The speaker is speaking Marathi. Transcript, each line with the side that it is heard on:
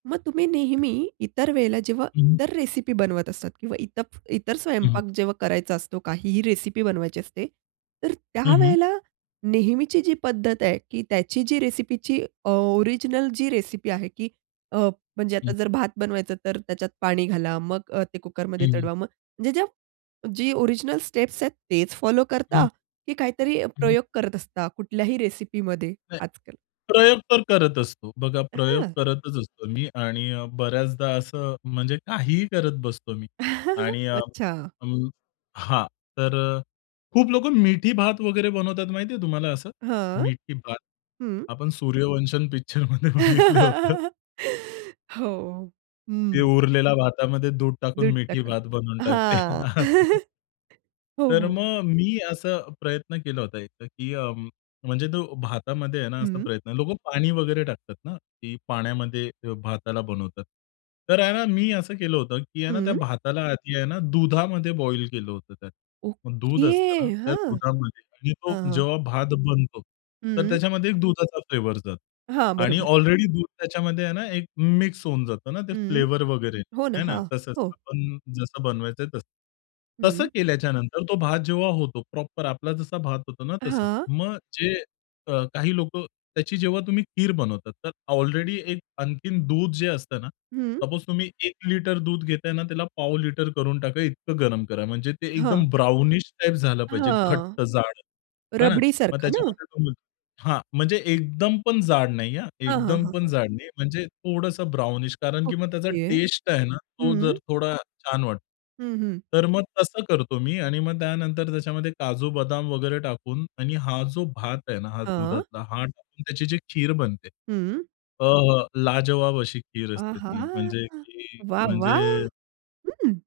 right: मग तुम्ही नेहमी इतर वेळेला जेव्हा
left: हं.
right: इतर रेसिपी बनवत असतात किंवा इतर इतर
left: हं.
right: स्वयंपाक जेव्हा करायचा असतो काहीही रेसिपी बनवायची असते, तर
left: हं, हं.
right: त्यावेळेला नेहमीची जी पद्धत आहे की त्याची जी रेसिपीची अ, ओरिजिनल जी रेसिपी आहे, की अ, म्हणजे
left: हं.
right: आता जर भात बनवायचा तर त्याच्यात पाणी घाला, मग अ, ते कुकरमध्ये
left: हं.
right: चढवा. मग म्हणजे ज्या जी ओरिजिनल स्टेप्स आहेत तेच फॉलो करता
left: हं.
right: की काहीतरी
left: हं, हं.
right: प्रयोग करत असता कुठल्याही रेसिपीमध्ये
left: ऐ.
right: आजकाल?
left: प्रयोग तर करत असतो. बघा प्रयोग
right: हं.
left: करतच असतो मी आणि अ, बऱ्याचदा असं म्हणजे काहीही करत बसतो मी आणि अ,
right: अच्छा.
left: अं हां, तर अ, खूप लोकं मिठी भात वगैरे बनवतात माहिती आहे तुम्हाला असं?
right: हां,
left: मीठी भात?
right: हं.
left: आपण सूर्यवंशम पिक्चरमध्ये बघितलं होतं.
right: हो,
left: ते
right: हं.
left: उरलेल्या भातामध्ये दूध टाकून
right: दूध
left: मिठी
right: टाकून.
left: भात बनवून टाकते.
right: हां.
left: असं.
right: हो,
left: तर
right: हो.
left: मग मी असा प्रयत्न केला होता एकदा, की अ, म्हणजे तो भातामध्ये आहे ना असा
right: हं.
left: प्रयत्न लोकं पाणी वगैरे टाकतात ना, की पाण्यामध्ये भाताला बनवतात. तर आहे ना मी असं केलं होतं, की आहे ना त्या
right: हं.
left: भाताला आधी आहे ना दुधामध्ये बॉईल केलं होतं त्यात. मग दूध
right: ओके.
left: असतं ना त्या
right: हां.
left: दुधामध्ये आणि तो
right: हां, हां.
left: जेव्हा भात बनतो, तर
right: हं.
left: त्याच्यामध्ये एक दुधाचा फ्लेवर जातो
right: हां,
left: आणि
right: बरोबर.
left: ऑलरेडी दूध त्याच्यामध्ये आहे ना एक मिक्स होऊन जातं ना ते
right: हं,
left: फ्लेवर वगैरे
right: हो ना.
left: आहे ना
right: हां,
left: तसंच.
right: हो.
left: आपण जसं बनवायचं आहे तसं. तसं
right: हं.
left: केल्याच्यानंतर तो भात जेव्हा होतो प्रॉपर आपला जसा भात होतो ना तसंच.
right: हां.
left: मग जे क काही लोकं त्याची जेव्हा तुम्ही खीर बनवतात तर ऑलरेडी एक आणखीन दूध जे असतं ना,
right: हं.
left: सपोज तुम्ही एक लिटर दूध घेताय ना त्याला पाव लिटर करून टाका इतकं गरम करा. म्हणजे ते
right: हां.
left: एकदम ब्राउनिश टाइप झालं पाहिजे.
right: हां,
left: घट्ट जाड आहे ना. मग
right: रबडीसारखा
left: त्याच्यामध्ये
right: ना?
left: [unintelligible] हां, म्हणजे एकदम पण जाड नाही हां,
right: हां, हां,
left: एकदम
right: हां,
left: पण
right: हां.
left: जाड नाही. म्हणजे थोडंसं ब्राउनिश कारण की मग त्याचा
right: ओके,
left: टेस्ट आहे ना तो
right: हं.
left: जर थोडा छान वाटतो.
right: हं, हं.
left: तर मग तसं करतो मी आणि मग त्यानंतर त्याच्यामध्ये काजू-बदाम वगैरे टाकून आणि हा जो भात आहे ना हा
right: हां.
left: दुधातला हा टाकून त्याची जी खीर बनते.
right: हं.
left: अ, लाजवाब अशी खीर
right: आ
left: असते
right: हा!
left: ती म्हणजे ती
right: वाह, वाह!
left: म्हणजे
right: हं.